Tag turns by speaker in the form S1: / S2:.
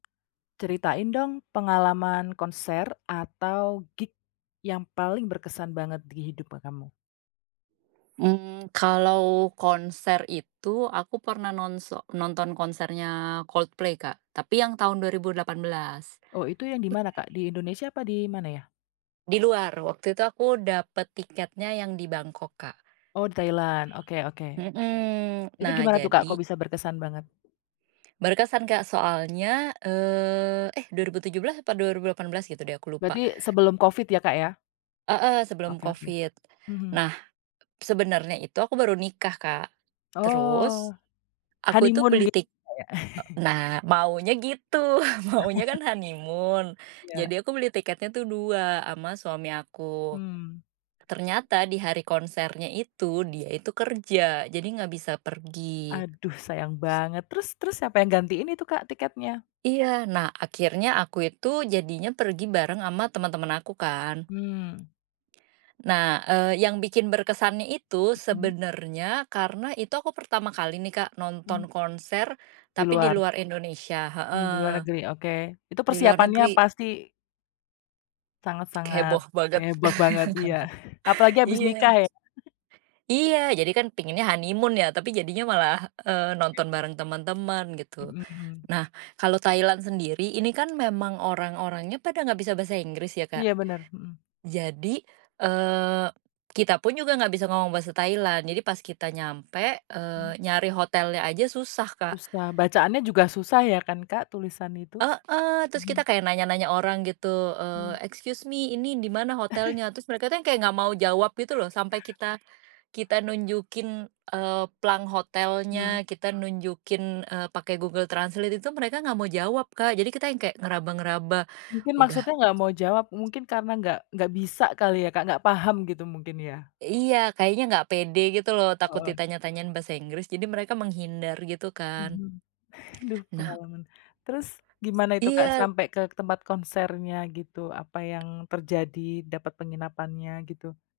S1: Ceritain dong, pengalaman konser atau gig yang paling berkesan banget di hidup, e kamu.
S2: Mmm, kalau konser itu, aku pernah nonso nonton konsernya Coldplay, Kak, tapi yang tahun 2018..
S1: Oh, itu yang di mana, Kak? Di Indonesia apa di mana ya?
S2: Di luar, waktu itu aku dapet tiketnya yang di Bangkok, Kak.
S1: Oh, di Thailand, oke oke.
S2: Mhm,
S1: Itu
S2: nah,
S1: gimana tuh, Kak, kok
S2: jadi
S1: bisa berkesan banget?
S2: Berkesan, Kak, soalnya, eee, eh, 2017 apa 2018 gitu deh, aku lupa.
S1: Berarti, sebelum COVID ya, Kak, ya?
S2: Heeh, sebelum
S1: Oke oke,
S2: COVID.
S1: mhm.
S2: Nah, sebenarnya itu aku baru nikah, Kak. Terus
S1: Oh,
S2: aku itu
S1: honeymoon
S2: beli
S1: git
S2: tik
S1: Kak, ya?
S2: eee, nah, maunya gitu, maunya kan honeymoon.
S1: Iya.
S2: Jadi aku beli tiketnya tuh dua sama suami aku.
S1: Mhm.
S2: Ternyata di hari konsernya itu, dia itu kerja, jadi ga bisa pergi.
S1: Aduh, sayang
S2: S
S1: banget, terus terus, siapa yang gantiin itu, Kak, tiketnya?
S2: Iya, nah, akhirnya aku itu jadinya pergi bareng sama temen-temen aku, kan.
S1: Mmm.
S2: Nah, eee, yang bikin berkesannya itu,
S1: Mhm.
S2: sebenernya, karena, itu aku pertama kali nih, Kak,
S1: Mhm.
S2: nonton konser
S1: Di
S2: tapi di
S1: luar.
S2: luar Indonesia,
S1: Mmm, di
S2: heeh.
S1: luar negeri, oke, itu
S2: Di luar
S1: persiapannya
S2: negeri.
S1: pasti sangat-sangat
S2: Heboh banget.
S1: heboh banget, iya, apalagi habis
S2: Iya.
S1: nikah ya.
S2: Iya, jadi kan pengennya honeymoon ya, tapi jadinya malah, eee,
S1: [unintelligible]
S2: nonton bareng temen-temen, gitu.
S1: Mhm.
S2: Nah, kalau Thailand sendiri, ini kan memang orang-orangnya pada nggak bisa bahasa Inggris ya, Kak.
S1: Iya, bener, mhm.
S2: Jadi, eee, kita pun juga nggak bisa ngomong bahasa Thailand. Jadi pas kita nyampe, eee,
S1: Mhm.
S2: nyari hotelnya aja susah, Kak.
S1: Susah, bacaannya juga susah ya kan, Kak, tulisan itu?
S2: Heeh, terus kita
S1: Mhm.
S2: kayak nanya-nanya orang gitu,
S1: Mmm.
S2: eee, "Excuse me, ini di mana hotelnya?" terus mereka tuh yang kayak nggak mau jawab gitu loh, sampai kita kita nunjukin, eee, plang
S1: Hmm.
S2: hotelnya, kita nunjukin, eee pakai Google Translate itu, mereka nggak mau jawab, Kak. Jadi kita yang kayak ngeraba-ngeraba,
S1: Mungkin
S2: udah
S1: maksudnya nggak mau jawab, mungkin karena nggak nggak bisa kali ya, Kak, nggak paham gitu, mungkin, ya.
S2: Iya, kayaknya nggak pede gitu loh, takut
S1: Heeh.
S2: ditanya-tanyain bahasa Inggris. Jadi mereka menghindar gitu, kan.
S1: Mhm. Duh,
S2: Nah
S1: pengalaman. Terus gimana itu, Kak,
S2: iya.
S1: sampai ke tempat konsernya, gitu, apa yang terjadi? Dapat penginapannya, gitu?